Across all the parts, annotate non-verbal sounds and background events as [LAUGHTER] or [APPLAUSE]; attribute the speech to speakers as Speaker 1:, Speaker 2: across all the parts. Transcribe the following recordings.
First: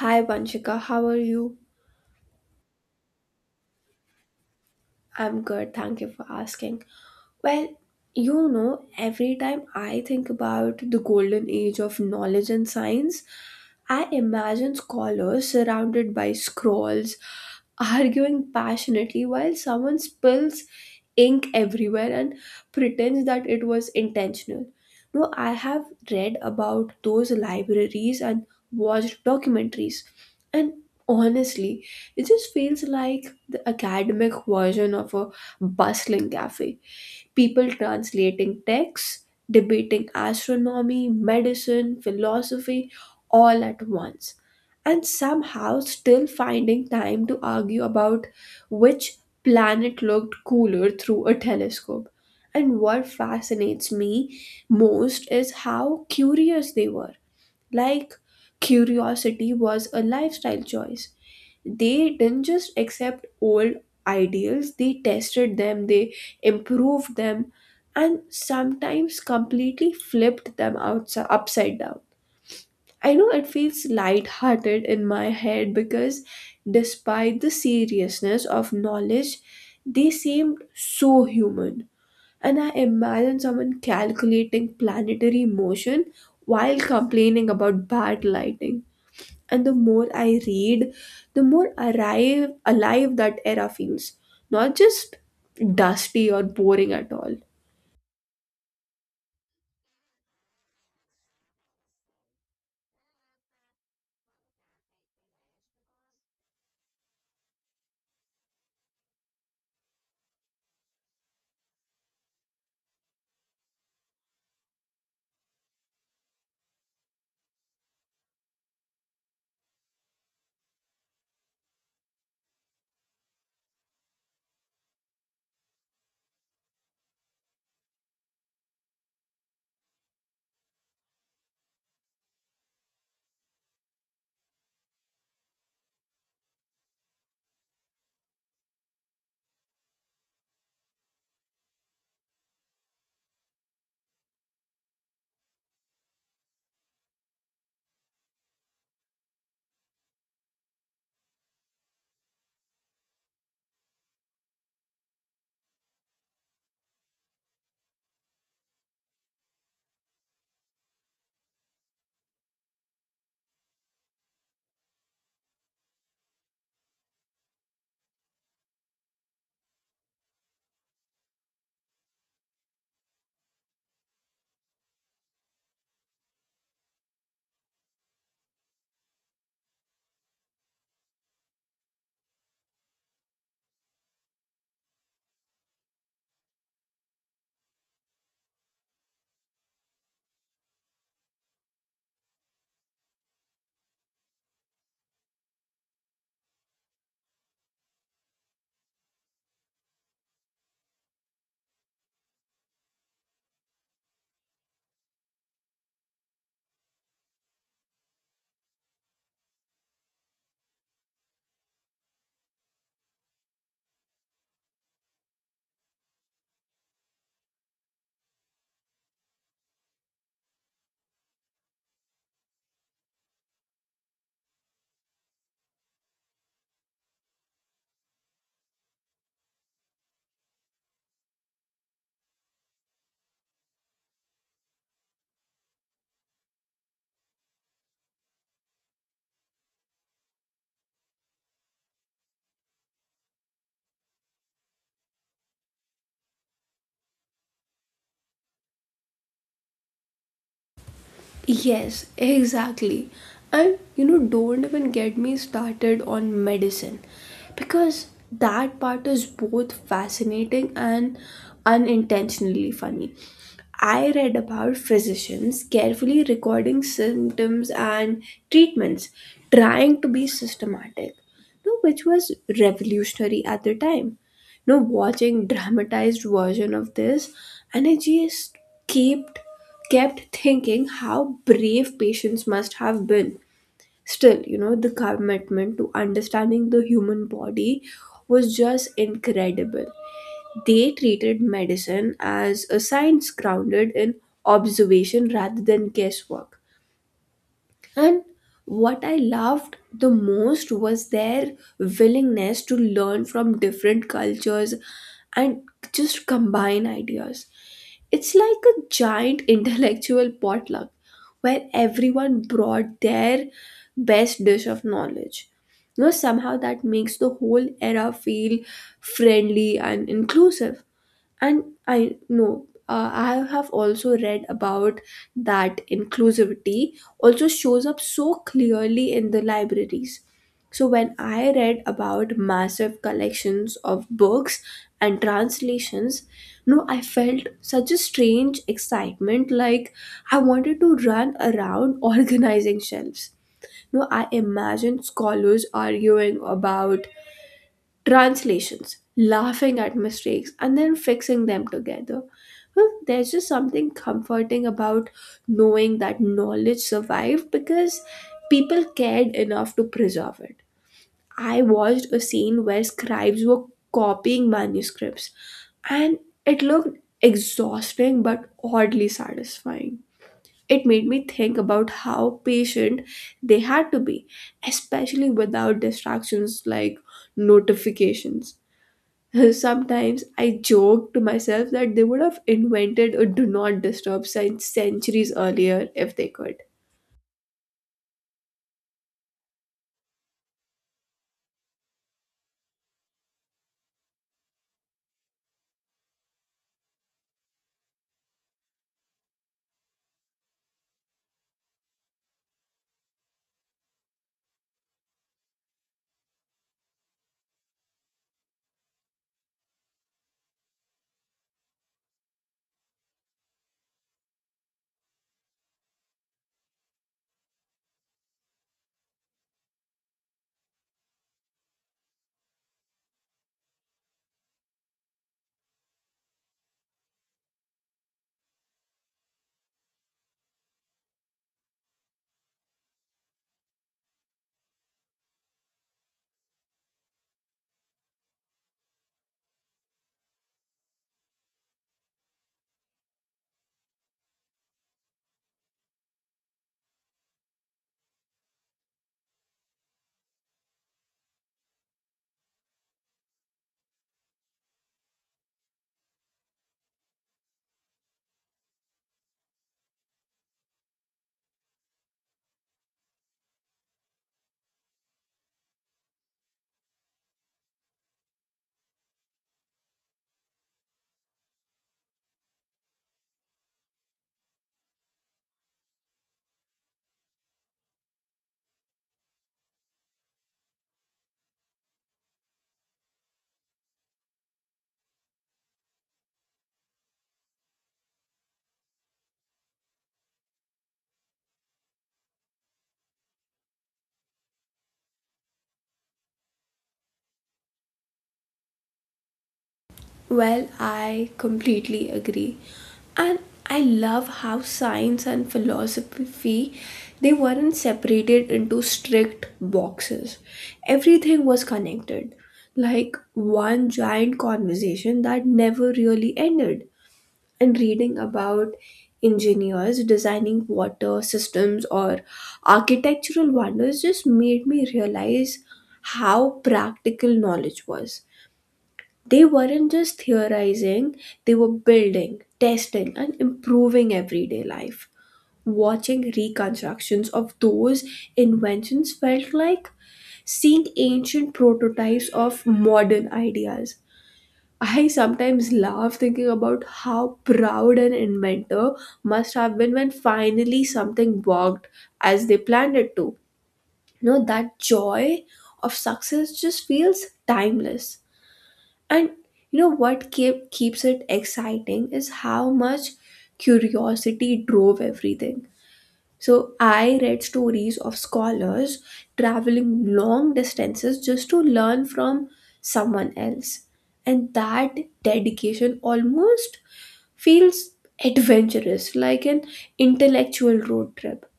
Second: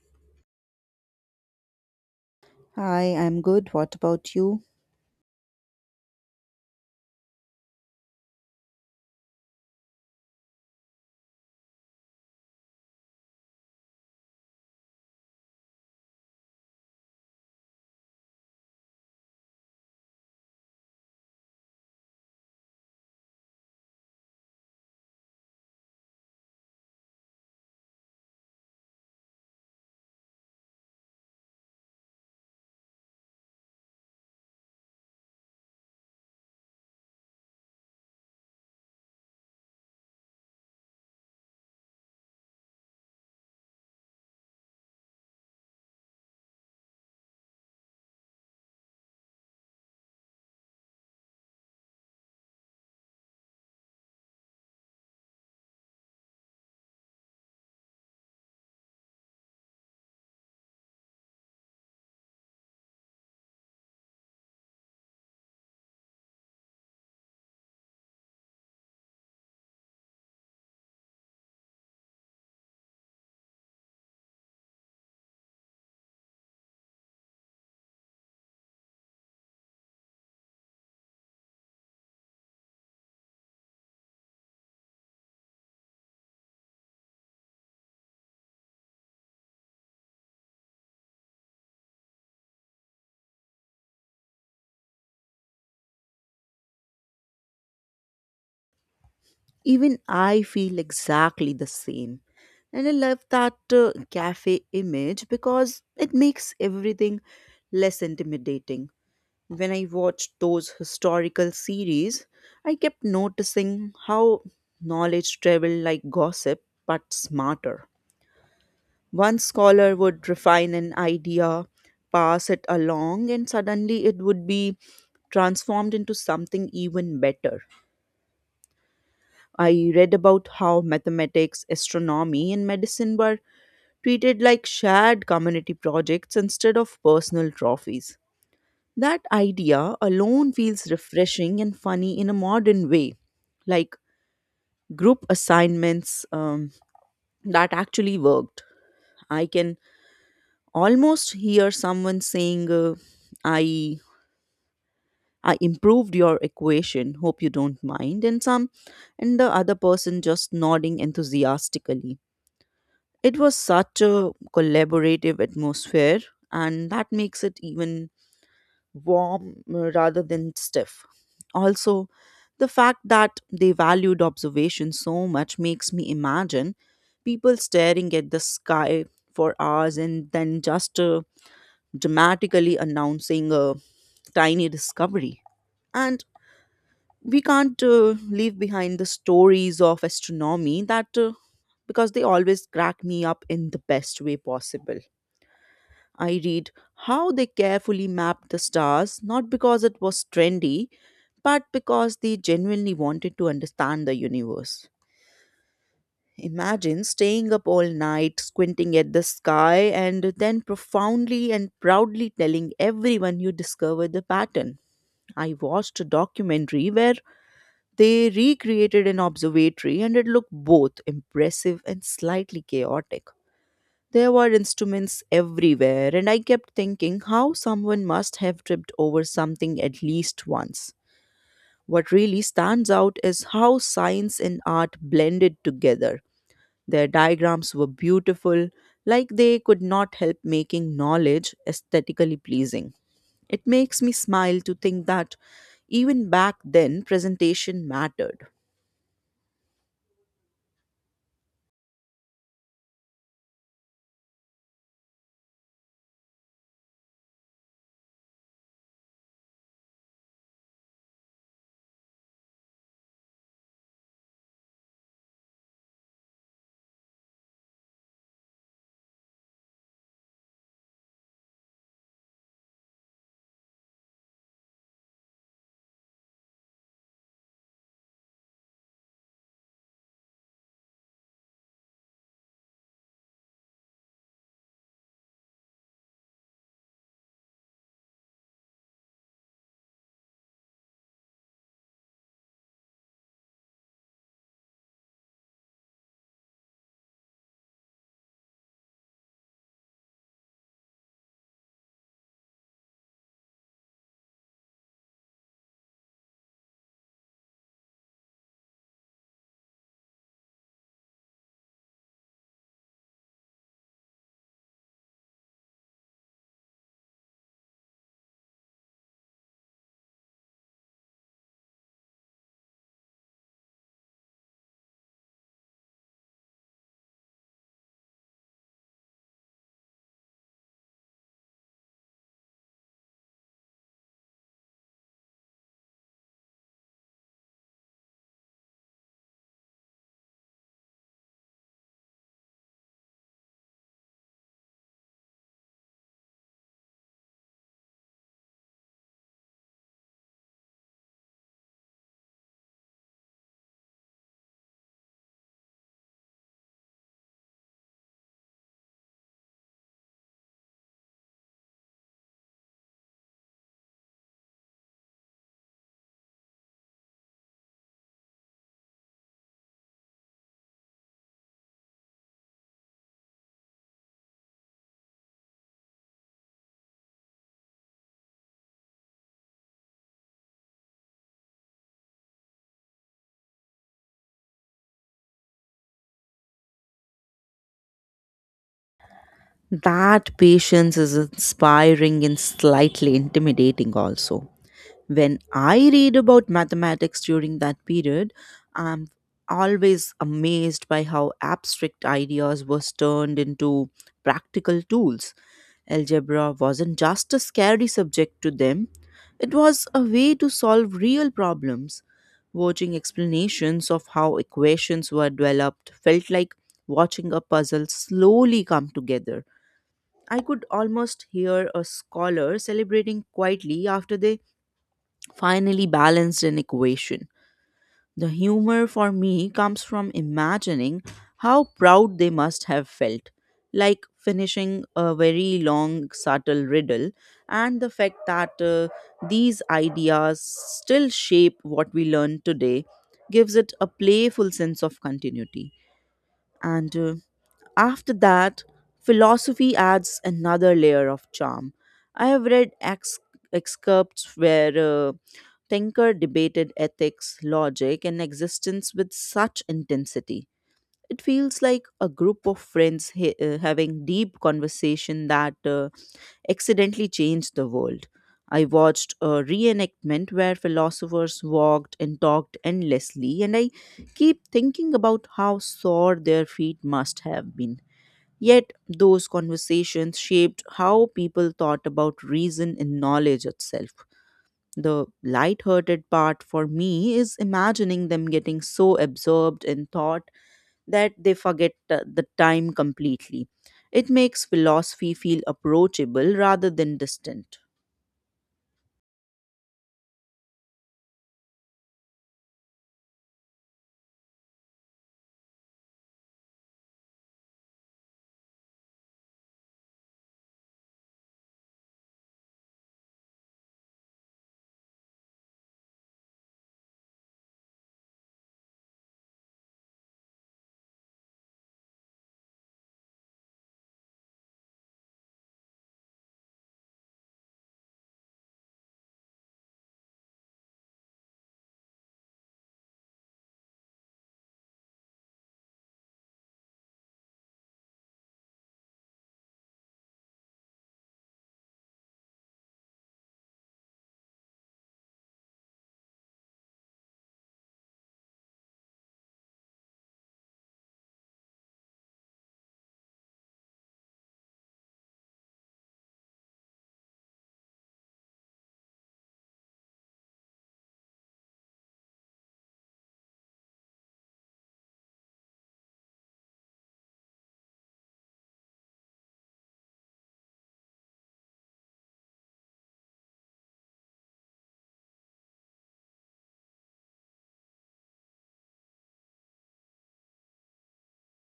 Speaker 1: Hi Vanshika, how are you?
Speaker 2: Hi, I'm good. What about you?
Speaker 1: I'm good, thank you for asking. Well, you know, every time I think about the golden age of knowledge and science, I imagine scholars surrounded by scrolls, [LAUGHS] arguing passionately while someone spills ink everywhere and pretends that it was intentional. No, I have read about those libraries and watched documentaries, and honestly, it just feels like the academic version of a bustling cafe people translating texts, debating astronomy, medicine, philosophy, all at once, and somehow still finding time to argue about which planet looked cooler through a telescope. And what fascinates me most is how curious they were. Like, curiosity was a lifestyle choice they didn't just accept old ideals, they tested them, they improved them, and sometimes completely flipped them outside, upside down. I know it feels light-hearted in my head because despite the seriousness of knowledge, they seemed so human. And I imagine someone calculating planetary motion while complaining about bad lighting and the more I read, the more alive that era feels. Not just dusty or boring at all.
Speaker 2: Even I feel exactly the same. And I love that cafe image because it makes everything less intimidating. When I watched those historical series, I kept noticing how knowledge traveled like gossip but smarter. One scholar would refine an idea, pass it along, and suddenly it would be transformed into something even better. I read about how mathematics, astronomy, and medicine were treated like shared community projects instead of personal trophies. That idea alone feels refreshing and funny in a modern way, like group assignments that actually worked. I can almost hear someone saying, "I." I improved your equation. Hope you don't mind. And the other person just nodding enthusiastically. It was such a collaborative atmosphere, and that makes it even warm rather than stiff. Also, the fact that they valued observation so much makes me imagine people staring at the sky for hours and then just dramatically announcing a tiny discovery. And we can't leave behind the stories of astronomy that because they always crack me up in the best way possible. I read how they carefully mapped the stars, not because it was trendy, but because they genuinely wanted to understand the universe. Imagine staying up all night, squinting at the sky, and then profoundly and proudly telling everyone you discovered the pattern. I watched a documentary where they recreated an observatory and it looked both impressive and slightly chaotic. There were instruments everywhere, and I kept thinking how someone must have tripped over something at least once. What really stands out is how science and art blended together. Their diagrams were beautiful, like they could not help making knowledge aesthetically pleasing. It makes me smile to think that even back then, presentation mattered.
Speaker 1: Yes, exactly. And you know, don't even get me started on medicine because that part is both fascinating and unintentionally funny. I read about physicians carefully recording symptoms and treatments, trying to be systematic, you know, which was revolutionary at the time. You know, watching dramatized version of this, and I just kept kept thinking how brave patients must have been. Still, you know, the commitment to understanding the human body was just incredible. They treated medicine as a science grounded in observation rather than guesswork, and what I loved the most was their willingness to learn from different cultures and just combine ideas. It's like a giant [LAUGHS] intellectual potluck where everyone brought their best dish of knowledge. You know, somehow that makes the whole era feel friendly and inclusive. And I know, I have also read about that inclusivity also shows up so clearly in the libraries. So when I read about massive collections of books and translations, no, I felt such a strange excitement, like I wanted to run around [LAUGHS] organizing shelves. No, I imagined scholars arguing about translations, laughing at mistakes, and then fixing them together. Well, there's just something comforting about knowing that knowledge survived because people cared enough to preserve it. I watched a scene where scribes were copying manuscripts, and it looked exhausting but oddly satisfying. It made me think about how patient they had to be, especially without distractions like notifications. [LAUGHS] Sometimes I joke to myself that they would have invented a do not disturb sign centuries earlier if they could.
Speaker 2: That patience is inspiring and slightly intimidating, also. When I read about mathematics during that period, I'm always amazed by how abstract ideas was turned into practical tools. Algebra wasn't just a scary subject to them, it was a way to solve real problems. Watching explanations of how equations were developed felt like watching a puzzle slowly come together. I could almost hear a scholar celebrating quietly after they finally balanced an equation. The humor for me comes from imagining how proud they must have felt, like finishing a very long, subtle riddle, and the fact that these ideas still shape what we learn today gives it a playful sense of continuity. And After that, philosophy adds another layer of charm. I have read excerpts where Tinker debated ethics, logic, and existence with such intensity. It feels like a group of friends having deep conversation that accidentally changed the world. I watched a reenactment where philosophers walked and talked endlessly, and I keep thinking about how sore their feet must have been. Yet, those conversations shaped how people thought about reason and knowledge itself. The light-hearted part for me is imagining them getting so absorbed in thought that they forget the time completely. It makes philosophy feel approachable rather than distant.
Speaker 1: Well, I completely agree. And I love how science and philosophy they weren't separated into strict boxes. Everything was connected. Like one giant conversation that never really ended. And reading about engineers designing water systems or architectural wonders just made me realize how practical knowledge was. They weren't just theorizing, they were building, testing, and improving everyday life. Watching reconstructions of those inventions felt like seeing ancient prototypes of modern ideas. I sometimes laugh thinking about how proud an inventor must have been when finally something worked as they planned it to. You know, that joy of success just feels timeless. And you know what keeps it exciting is how much curiosity drove everything. So I read stories of scholars traveling long distances just to learn from someone else. And that dedication almost feels adventurous, like an intellectual road trip.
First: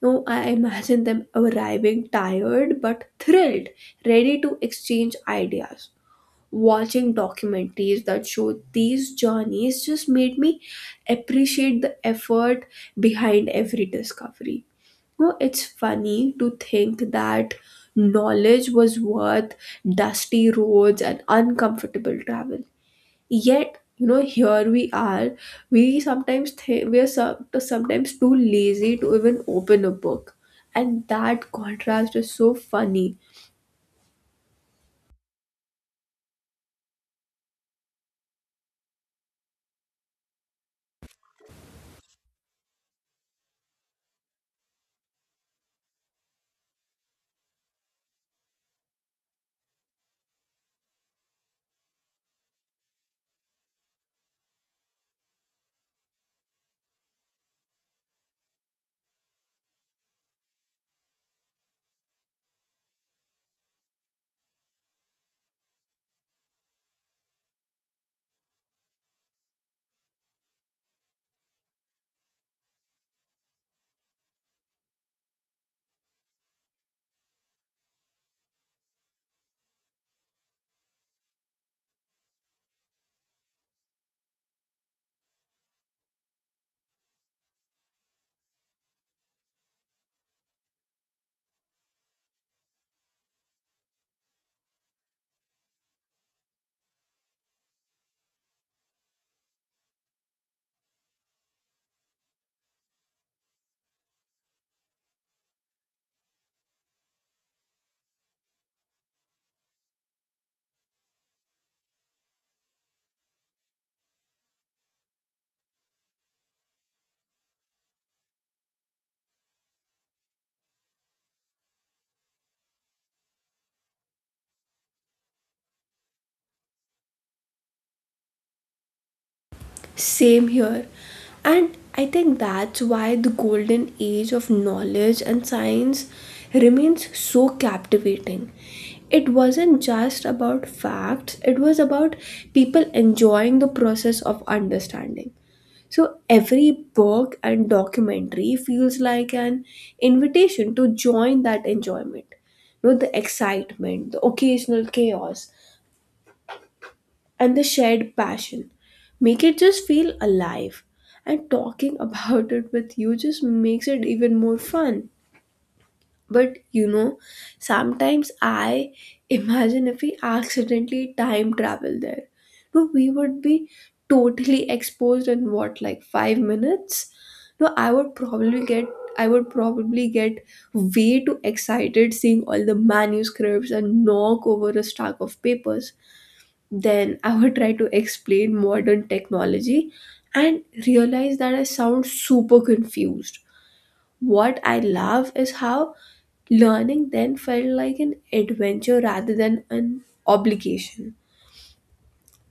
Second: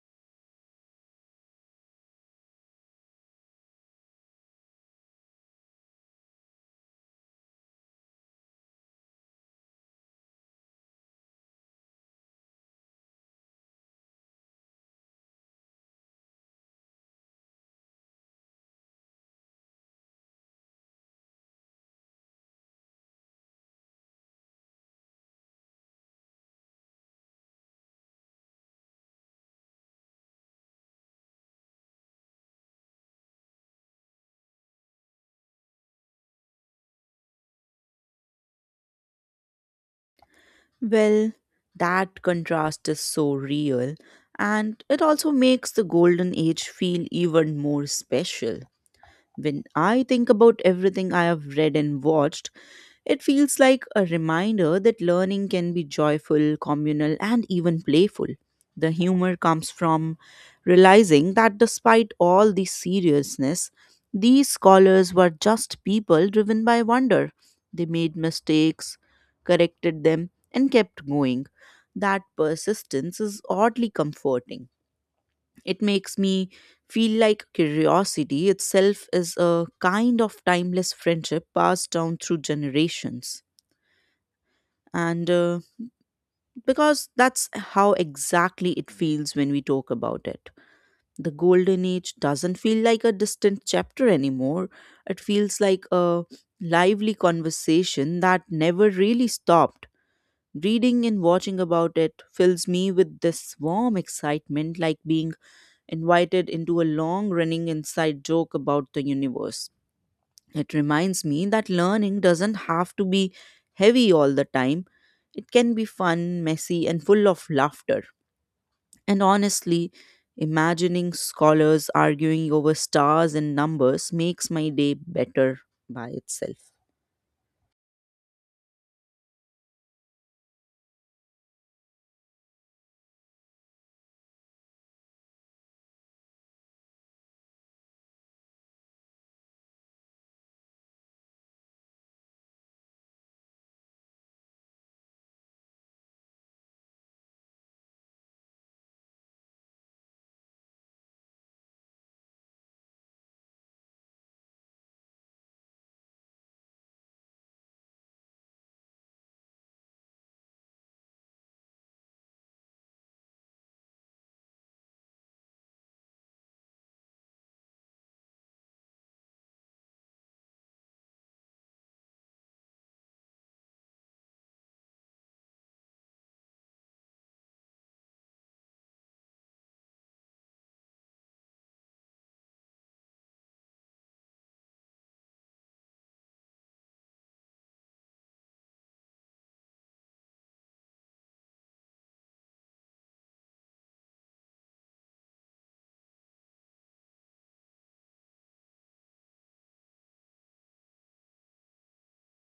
Speaker 1: No, I imagine them arriving tired but thrilled, ready to exchange ideas. Watching documentaries that show these journeys just made me appreciate the effort behind every discovery. No, it's funny to think that knowledge was worth dusty roads and uncomfortable travel. Yet, you know, here we are. We sometimes think we are sometimes too lazy to even open a book, and that contrast is so funny.
Speaker 2: Well, that contrast is so real, and it also makes the golden age feel even more special. When I think about everything I have read and watched, it feels like a reminder that learning can be joyful, communal, and even playful. The humor comes from realizing that despite all the seriousness, these scholars were just people driven by wonder. They made mistakes, corrected them, and kept going. That persistence is oddly comforting. It makes me feel like curiosity itself is a kind of timeless friendship passed down through generations. And Because that's how exactly it feels when we talk about it. The Golden Age doesn't feel like a distant chapter anymore. It feels like a lively conversation that never really stopped. Reading and watching about it fills me with this warm excitement, like being invited into a long running inside joke about the universe. It reminds me that learning doesn't have to be heavy all the time, it can be fun, messy, and full of laughter. And honestly, imagining scholars arguing over stars and numbers makes my day better by itself.
Speaker 1: Same here. And I think that's why the golden age of knowledge and science remains so captivating. It wasn't just about facts, it was about people enjoying the process of understanding. So every book and documentary feels like an invitation to join that enjoyment. You know, the excitement, the occasional chaos, and the shared passion make it just feel alive. And talking [LAUGHS] about it with you just makes it even more fun. But you know, sometimes I [LAUGHS] imagine if we accidentally time travel there, no, we would be totally exposed in what, like, 5 minutes. No, I would probably get way too excited seeing all the manuscripts and knock over a stack of papers. Then I would try to explain modern technology and realize that I sound super confused. What I love is how learning then felt like an adventure rather than an obligation.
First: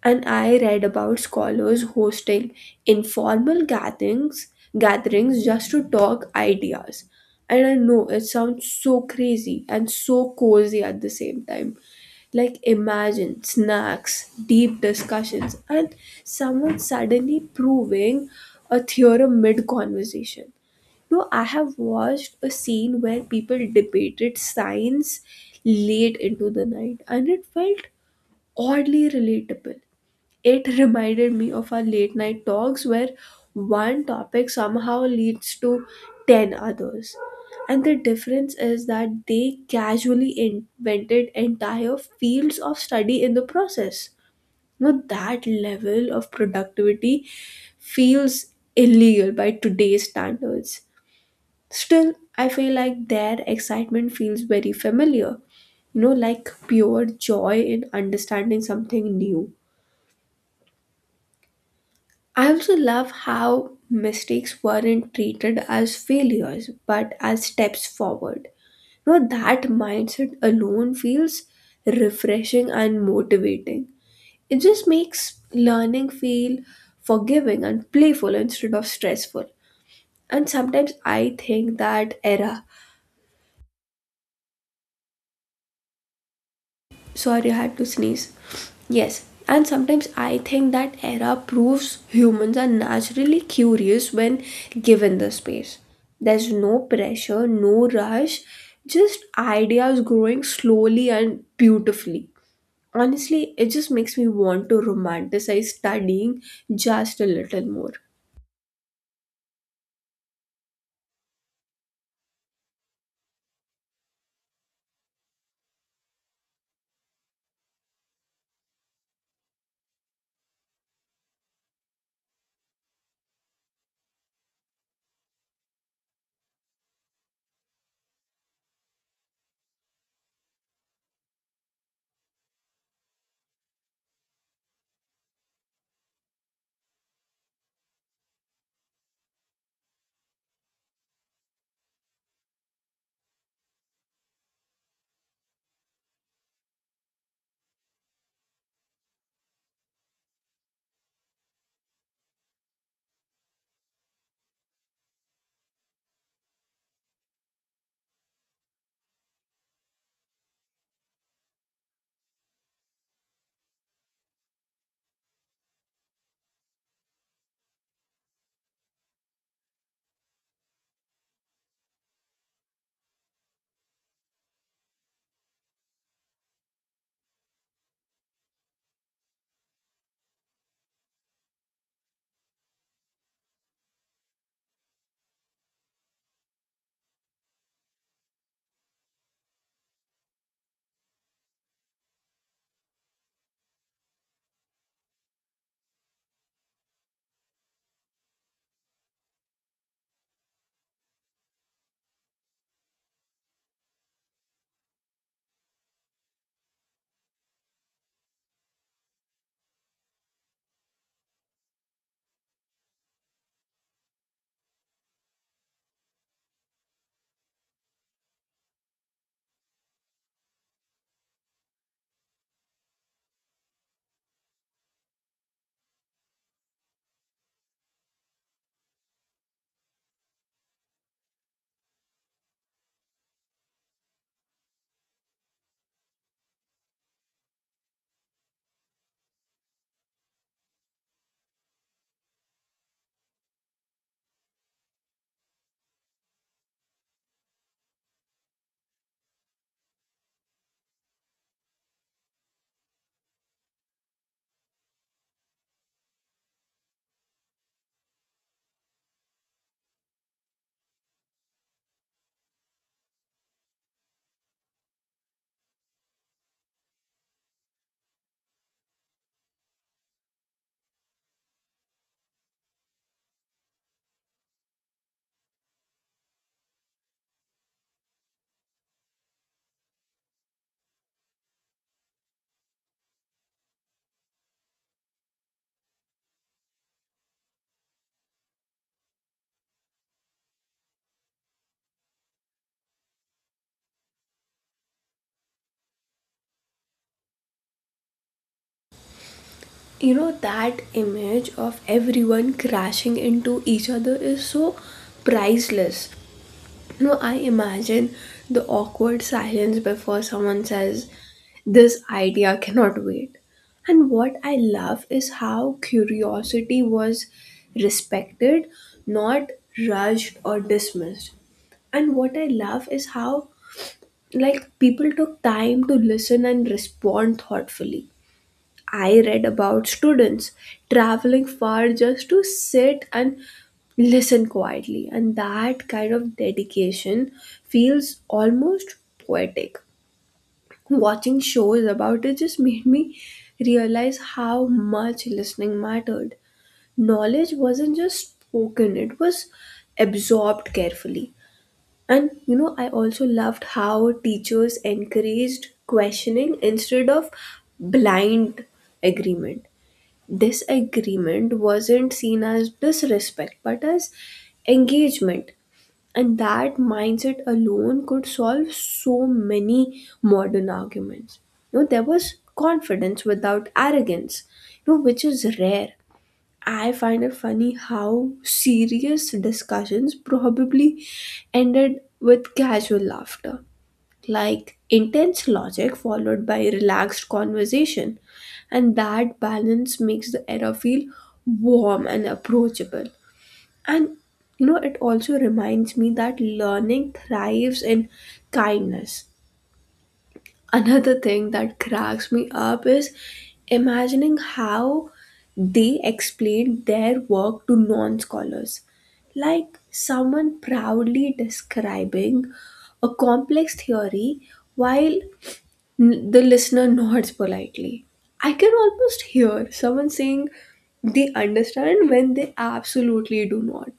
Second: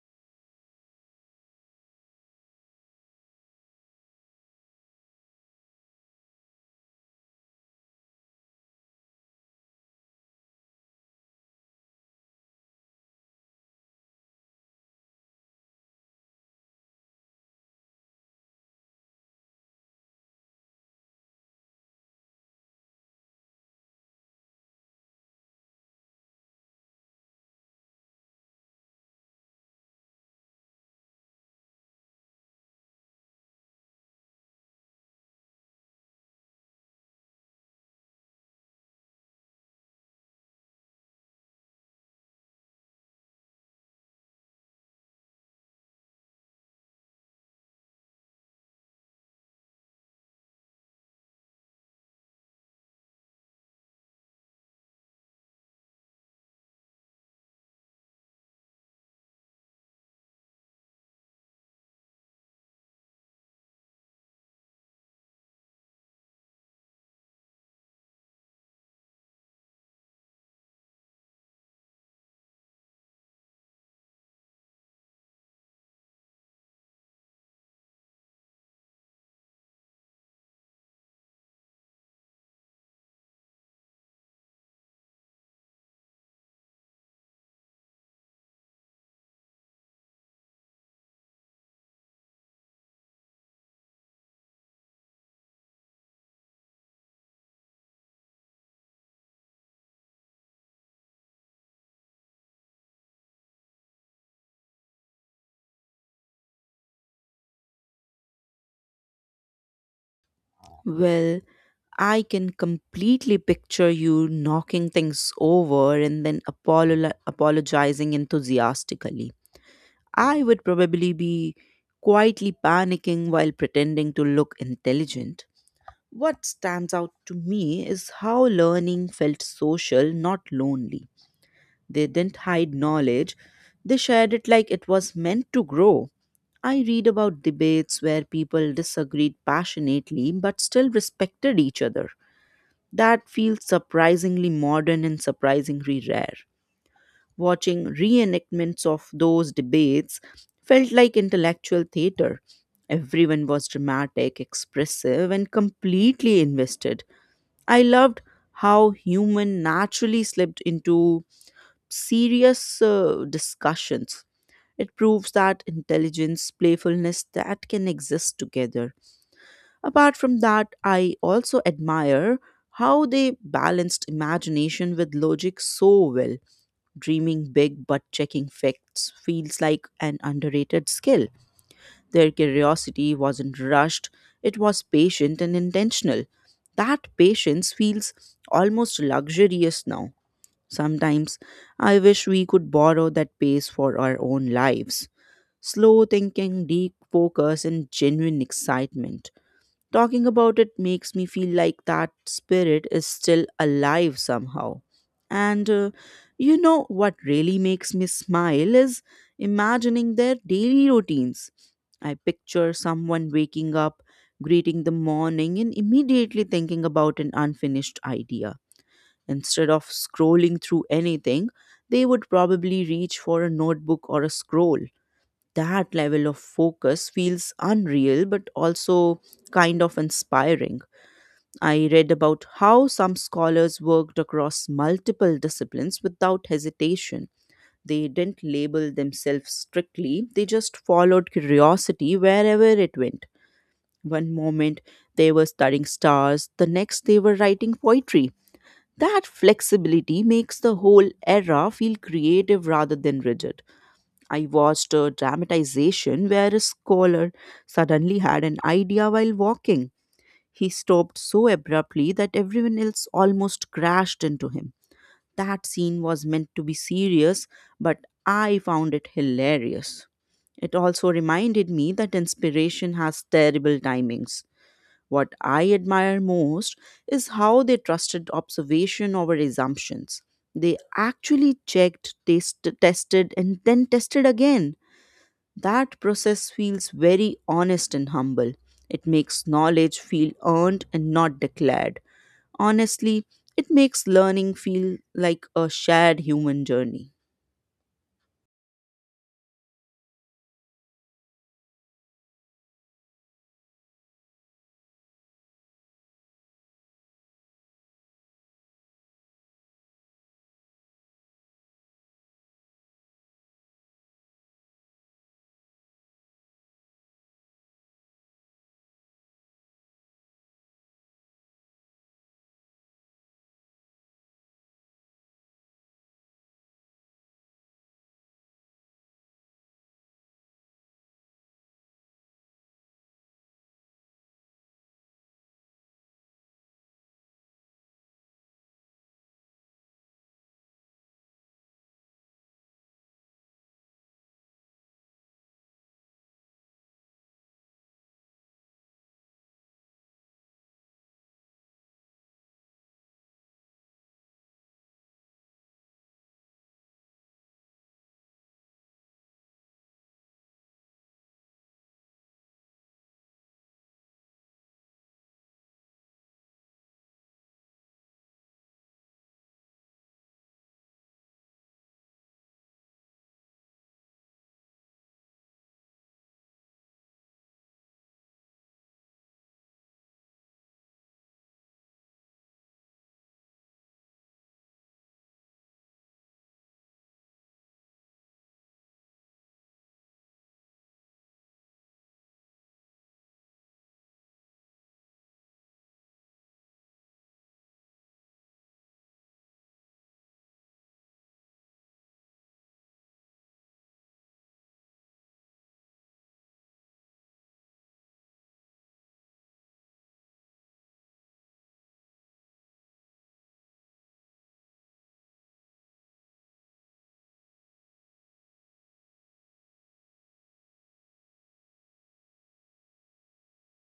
Speaker 1: And I read about scholars hosting informal gatherings just to talk ideas. And I know it sounds so crazy and so cozy at the same time. Like imagine snacks, deep discussions, and someone suddenly proving a theorem mid conversation. No, I have watched a scene where people debated science late into the night, and it felt oddly relatable. It reminded me of our late night talks where one topic somehow leads to 10 others. And the difference is that they casually invented entire fields of study in the process. Now, that level of productivity feels illegal by today's standards. Still, I feel like their excitement feels very familiar, you know, like pure joy in understanding something new. I also love how mistakes weren't treated as failures but as steps forward. You know, that mindset alone feels refreshing and motivating. It just makes learning feel forgiving and playful instead of stressful. And sometimes I think that era Sorry, I had to sneeze. Yes, and sometimes I think that era proves humans are naturally curious when given the space. There's no pressure, no rush, just ideas growing slowly and beautifully. Honestly, it just makes me want to romanticize studying just a little more.
Speaker 2: Well, I can completely picture you knocking things over and then apologizing enthusiastically. I would probably be quietly panicking while pretending to look intelligent. What stands out to me is how learning felt social, not lonely. They didn't hide knowledge, they shared it like it was meant to grow. I read about debates where people disagreed passionately but still respected each other. That feels surprisingly modern and surprisingly rare. Watching reenactments of those debates felt like intellectual theater. Everyone was dramatic, expressive, and completely invested. I loved how human naturally slipped into serious discussions. It proves that intelligence, playfulness, that can exist together. Apart from that, I also admire how they balanced imagination with logic so well. Dreaming big but checking facts feels like an underrated skill. Their curiosity wasn't rushed, it was patient and intentional. That patience feels almost luxurious now. Sometimes I wish we could borrow that pace for our own lives. Slow thinking, deep focus, and genuine excitement. Talking about it makes me feel like that spirit is still alive somehow. And You know what really makes me smile is imagining their daily routines. I picture someone waking up, greeting the morning, and immediately thinking about an unfinished idea. Instead of scrolling through anything, they would probably reach for a notebook or a scroll. That level of focus feels unreal but also kind of inspiring. I read about how some scholars worked across multiple disciplines without hesitation. They didn't label themselves strictly, they just followed curiosity wherever it went. One moment they were studying stars, the next they were writing poetry. That flexibility makes the whole era feel creative rather than rigid. I watched a dramatization where a scholar suddenly had an idea while walking. He stopped so abruptly that everyone else almost crashed into him. That scene was meant to be serious, but I found it hilarious. It also reminded me that inspiration has terrible timings. What I admire most is how they trusted observation over assumptions. They actually tested, and then tested again. That process feels very honest and humble. It makes knowledge feel earned and not declared. Honestly, it makes learning feel like a shared human journey.
Speaker 1: You know, that image of everyone crashing into each other is so priceless. No, I imagine the awkward silence before someone says, This idea cannot wait. And what I love is how curiosity was respected, not rushed or dismissed. And what I love is how, like, people took time to listen and respond thoughtfully. I read about students traveling far just to sit and listen quietly, and that kind of dedication feels almost poetic. Watching shows about it just made me realize how much listening mattered. Knowledge wasn't just spoken, it was absorbed carefully. And you know, I also loved how teachers encouraged questioning instead of blind agreement. This agreement wasn't seen as disrespect but as engagement, and that mindset alone could solve so many modern arguments. You know, there was confidence without arrogance, you know, which is rare. I find it funny how serious discussions probably ended with casual laughter like intense logic followed by relaxed conversation. And that balance makes the era feel warm and approachable. And you know, it also reminds me that learning thrives in kindness. Another thing that cracks me up is imagining how they explain their work to non scholars. Like someone proudly describing a complex theory while The listener nods politely. I can almost hear someone saying they understand when they absolutely do not.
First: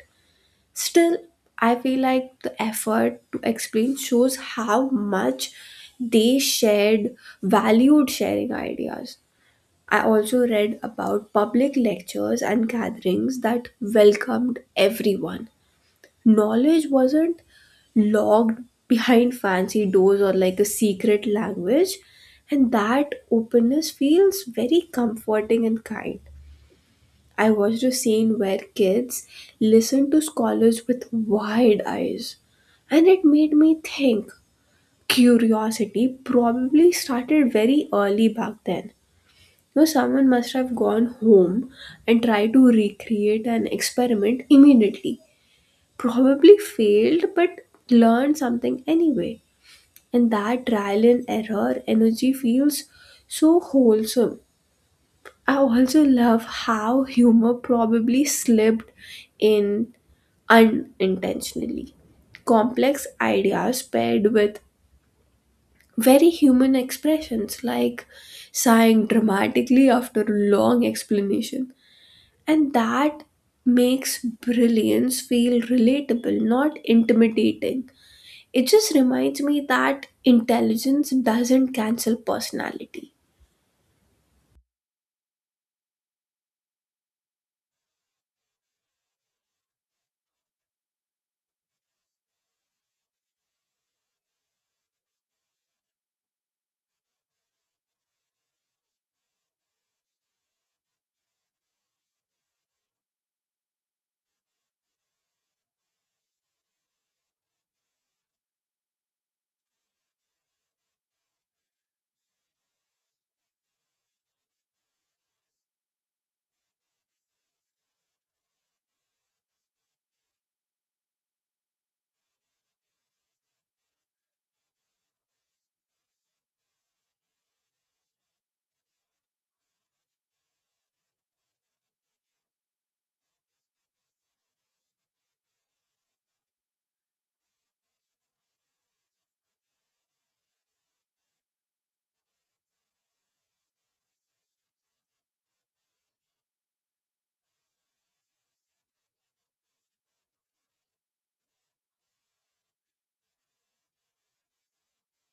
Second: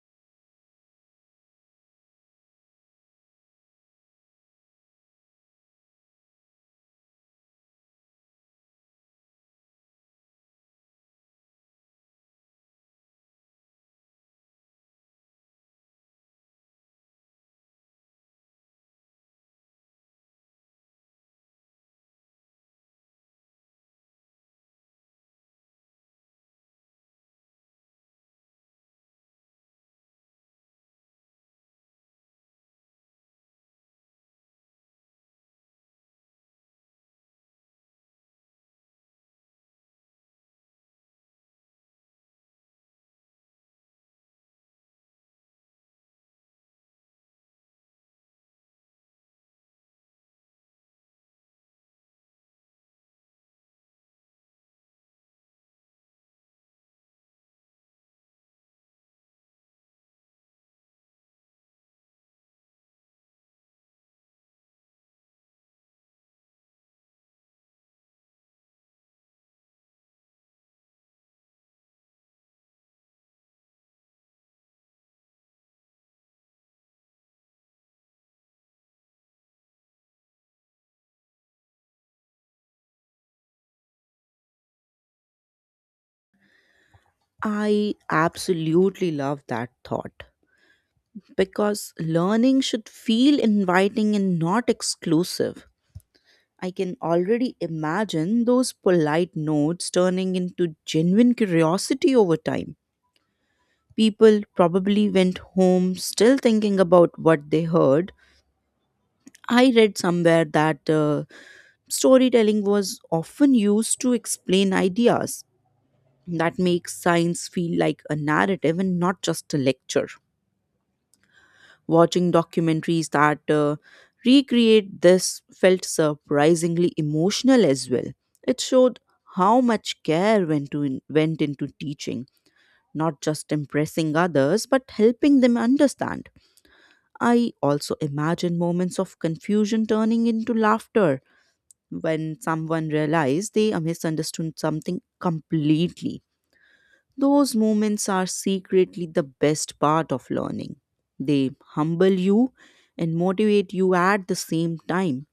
Speaker 1: Still, I feel like the effort to explain shows how much they shared, valued sharing ideas. I also read about public lectures and gatherings that welcomed everyone. Knowledge wasn't locked behind fancy doors or like a secret language, and that openness feels very comforting and kind. I watched a scene where kids listened to scholars with wide eyes, and it made me think curiosity probably started very early back then. You know, someone must have gone home and tried to recreate an experiment immediately, probably failed but learned something anyway. And that trial and error energy feels so wholesome. I also love how humor probably slipped in unintentionally. Complex ideas paired with very human expressions like sighing dramatically after a long explanation. And that makes brilliance feel relatable, not intimidating. It just reminds me that intelligence doesn't cancel personality.
Speaker 2: I absolutely love that thought because learning should feel inviting and not exclusive. I can already imagine those polite notes turning into genuine curiosity over time. People probably went home still thinking about what they heard. I read somewhere that storytelling was often used to explain ideas. That makes science feel like a narrative and not just a lecture. Watching documentaries that recreate this felt surprisingly emotional as well. It showed how much care went into teaching, not just impressing others, but helping them understand. I also imagine moments of confusion turning into laughter when someone realized they misunderstood something completely. Those moments are secretly the best part of learning. They humble you and motivate you at the same time.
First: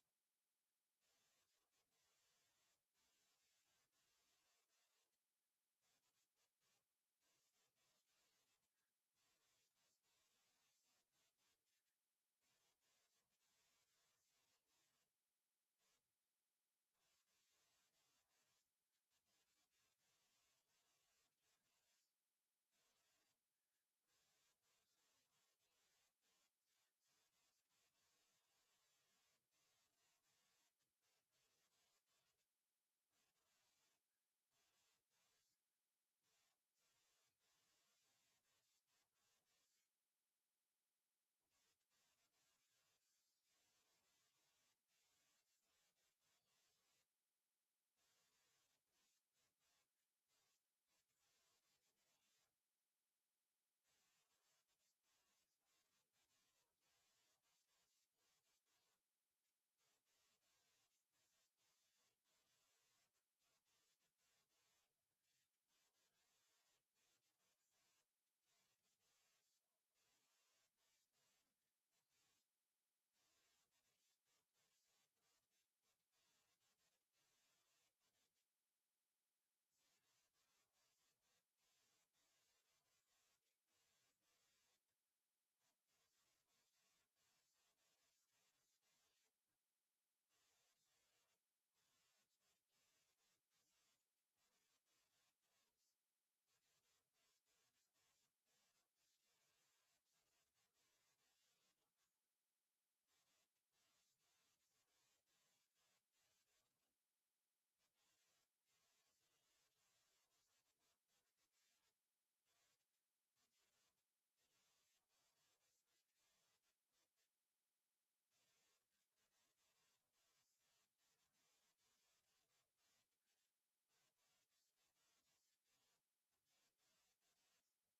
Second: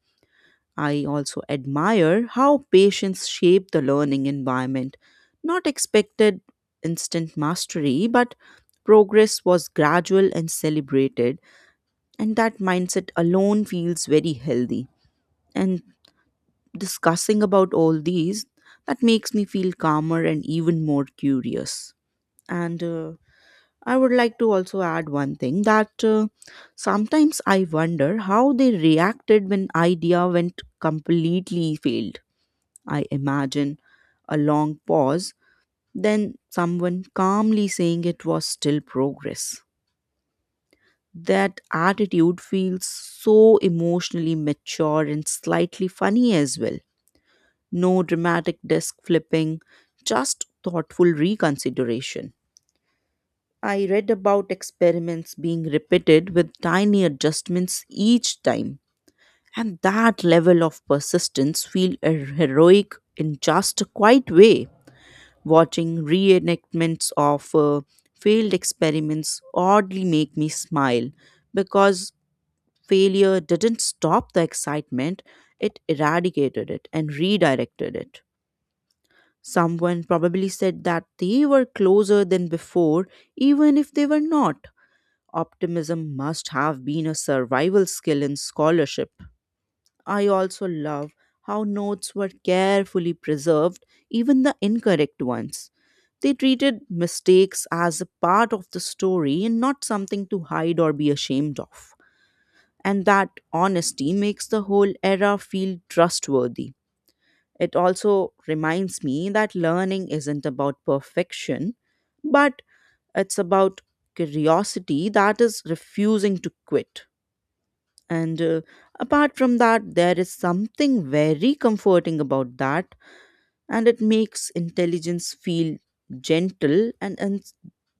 Speaker 2: I also admire how patients shape the learning environment. Not expected instant mastery, but progress was gradual and celebrated, and that mindset alone feels very healthy. And discussing about all these, that makes me feel calmer and even more curious. And I would like to also add one thing that sometimes I wonder how they reacted when idea went completely failed. I imagine a long pause, then someone calmly saying it was still progress. That attitude feels so emotionally mature and slightly funny as well. No dramatic desk flipping, just thoughtful reconsideration. I read about experiments being repeated with tiny adjustments each time, and that level of persistence feels heroic in just a quiet way. Watching reenactments of failed experiments oddly make me smile because failure didn't stop the excitement, it eradicated it and redirected it. Someone probably said that they were closer than before, even if they were not. Optimism must have been a survival skill in scholarship. I also love how notes were carefully preserved, even the incorrect ones. They treated mistakes as a part of the story and not something to hide or be ashamed of, and that honesty makes the whole era feel trustworthy. It also reminds me that learning isn't about perfection, but it's about curiosity that is refusing to quit. And Apart from that, there is something very comforting about that, and it makes intelligence feel gentle and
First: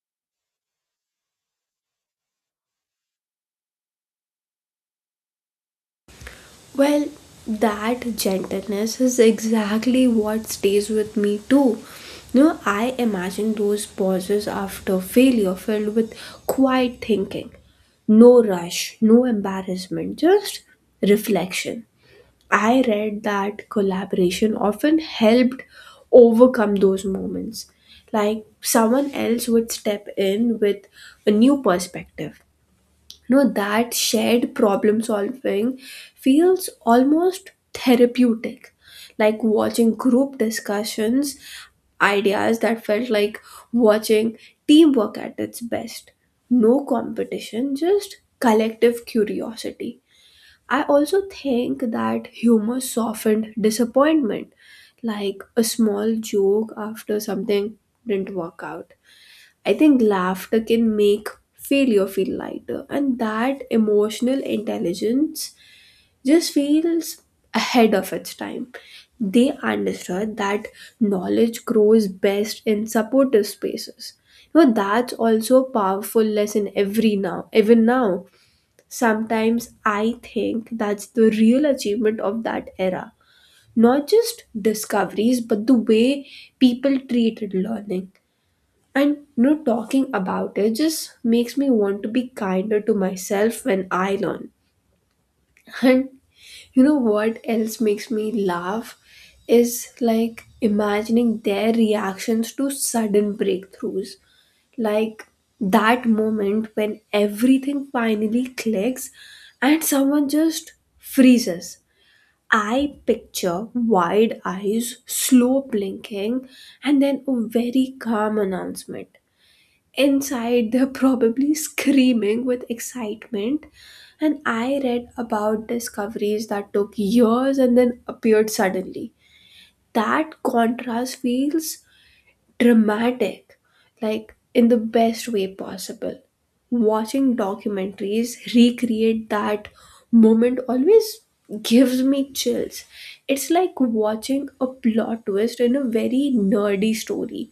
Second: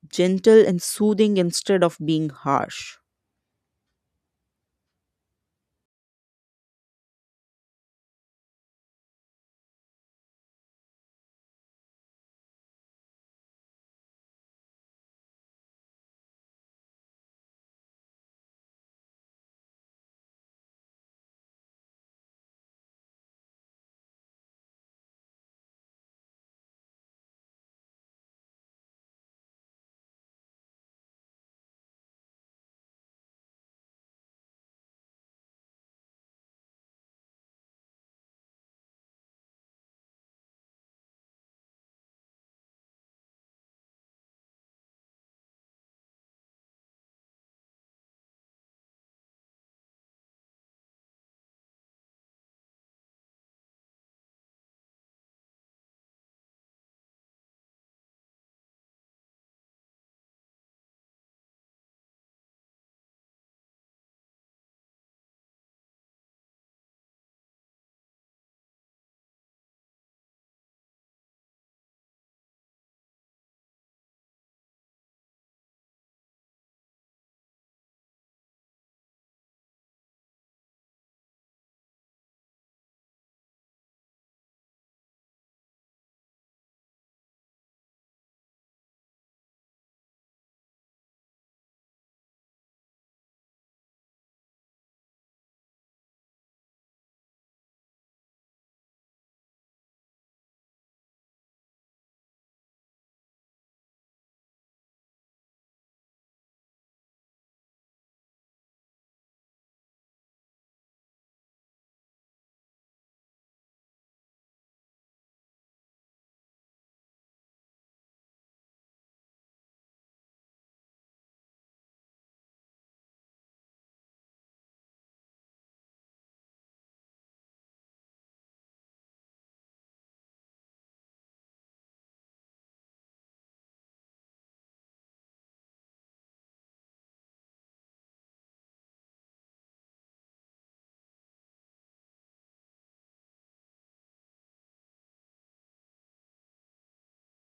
Speaker 2: gentle and soothing instead of being harsh.
Speaker 1: Well, that gentleness is exactly what stays with me too. You know, I imagine those pauses after failure filled with quiet thinking. No rush, no embarrassment, just reflection. I read that collaboration often helped overcome those moments. Like someone else would step in with a new perspective. No, that shared problem solving feels almost therapeutic. Like watching group discussions, ideas that felt like watching teamwork at its best. No competition, just collective curiosity. I also think that humor softened disappointment, like a small joke after something didn't work out. I think laughter can make failure feel lighter, and that emotional intelligence just feels ahead of its time. They understood that knowledge grows best in supportive spaces. You know, that's also a powerful lesson even now. Sometimes I think that's the real achievement of that era. Not just discoveries, but the way people treated learning. And you know, talking about it just makes me want to be kinder to myself when I learn. [LAUGHS] And you know what else makes me laugh is like imagining their reactions to sudden breakthroughs like that moment when everything finally clicks and someone just freezes. I picture wide eyes, slow blinking, and then a very calm announcement. Inside, they're probably screaming with excitement. And I read about discoveries that took years and then appeared suddenly. That contrast feels dramatic, like in the best way possible. Watching documentaries recreate that moment always gives me chills. It's like watching a plot twist in a very nerdy story.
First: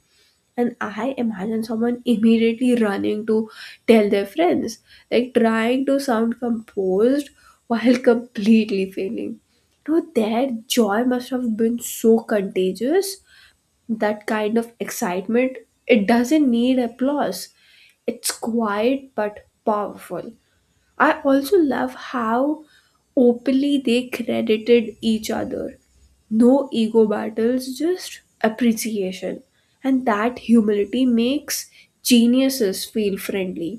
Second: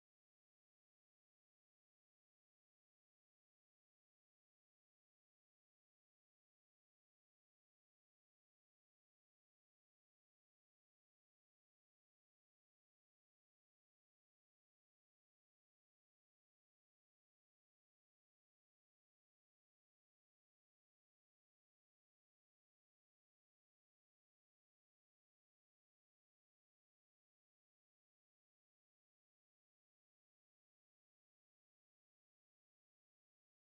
Speaker 1: And I imagine someone immediately running to tell their friends, like trying to sound composed while [LAUGHS] completely failing. No, their joy must have been so contagious. That kind of excitement, it doesn't need applause, it's quiet but powerful. I also love how openly they credited each other, no ego battles, just appreciation. And that humility makes geniuses feel friendly.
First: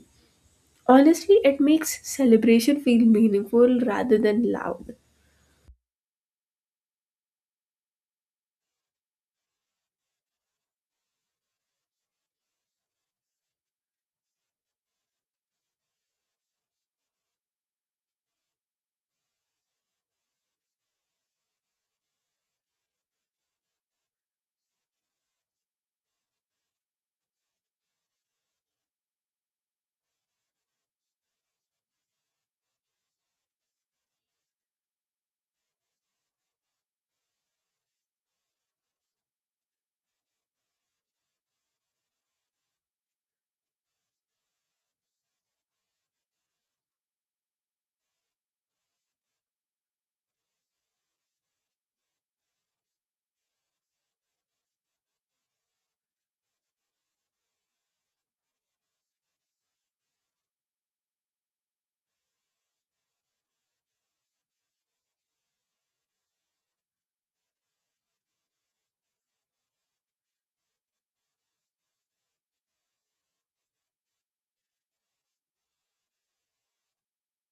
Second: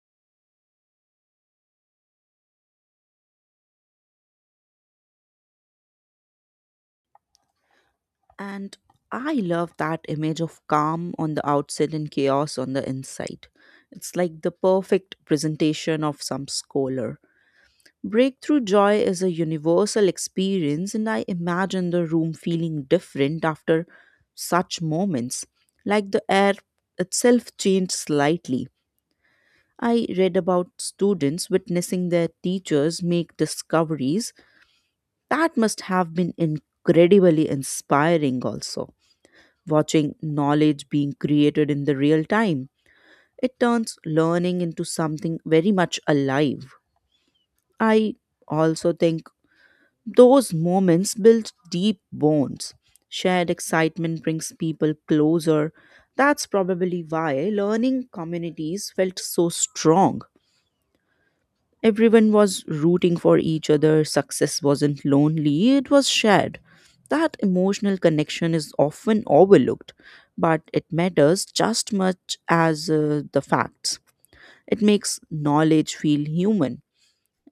Speaker 1: Honestly, it makes celebration feel meaningful rather than loud.
Speaker 2: And I love that image of calm on the outside and chaos on the inside. It's like the perfect presentation of some scholar. Breakthrough joy is a universal experience, and I imagine the room feeling different after such moments, like the air itself changed slightly. I read about students witnessing their teachers make discoveries that must have been incredibly inspiring, also watching knowledge being created in the real time. It turns learning into something very much alive. I also think those moments build deep bonds. Shared excitement brings people closer. That's probably why learning communities felt so strong. Everyone was rooting for each other. Success wasn't lonely, it was shared. That emotional connection is often overlooked, but it matters just much as the facts. It makes knowledge feel human,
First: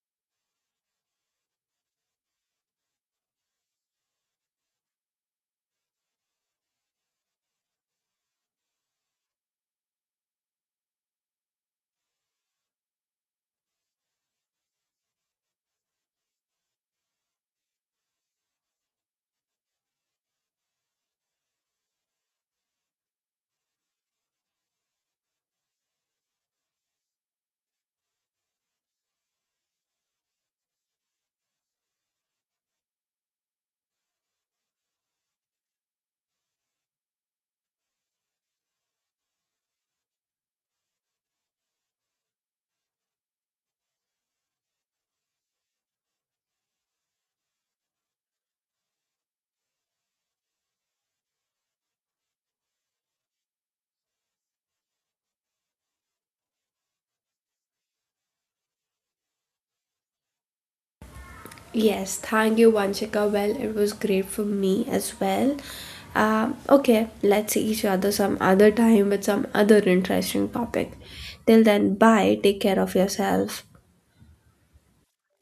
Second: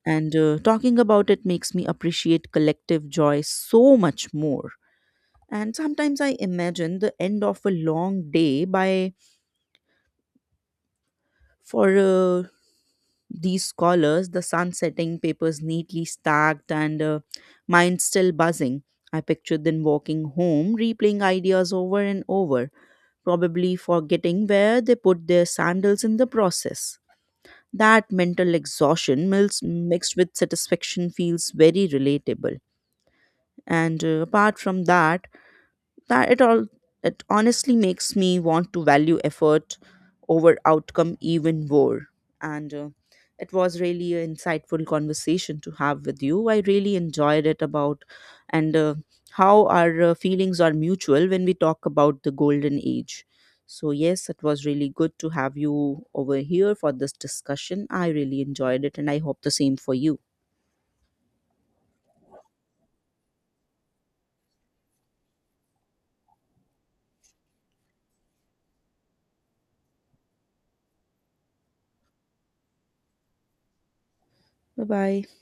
Speaker 2: and talking about it makes me appreciate collective joy so much more. And sometimes I imagine the end of a long day by for these scholars, the sun setting, papers neatly stacked, and mind still buzzing. I pictured them walking home, replaying ideas over and over, probably forgetting where they put their sandals in the process. That mental exhaustion mixed with satisfaction feels very relatable. And Apart from that, that it all, it honestly makes me want to value effort over outcome even more. And It was really an insightful conversation to have with you. I really enjoyed it about. And How our feelings are mutual when we talk about the golden age. So yes, it was really good to have you over here for this discussion. I really enjoyed it and I hope the same for you.
Speaker 1: Yes, thank you, Vanshika. Well, it was great for me as well. Okay, let's see each other some other time with some other interesting topic. Till then, bye. Take care of yourself.
Speaker 2: Bye bye.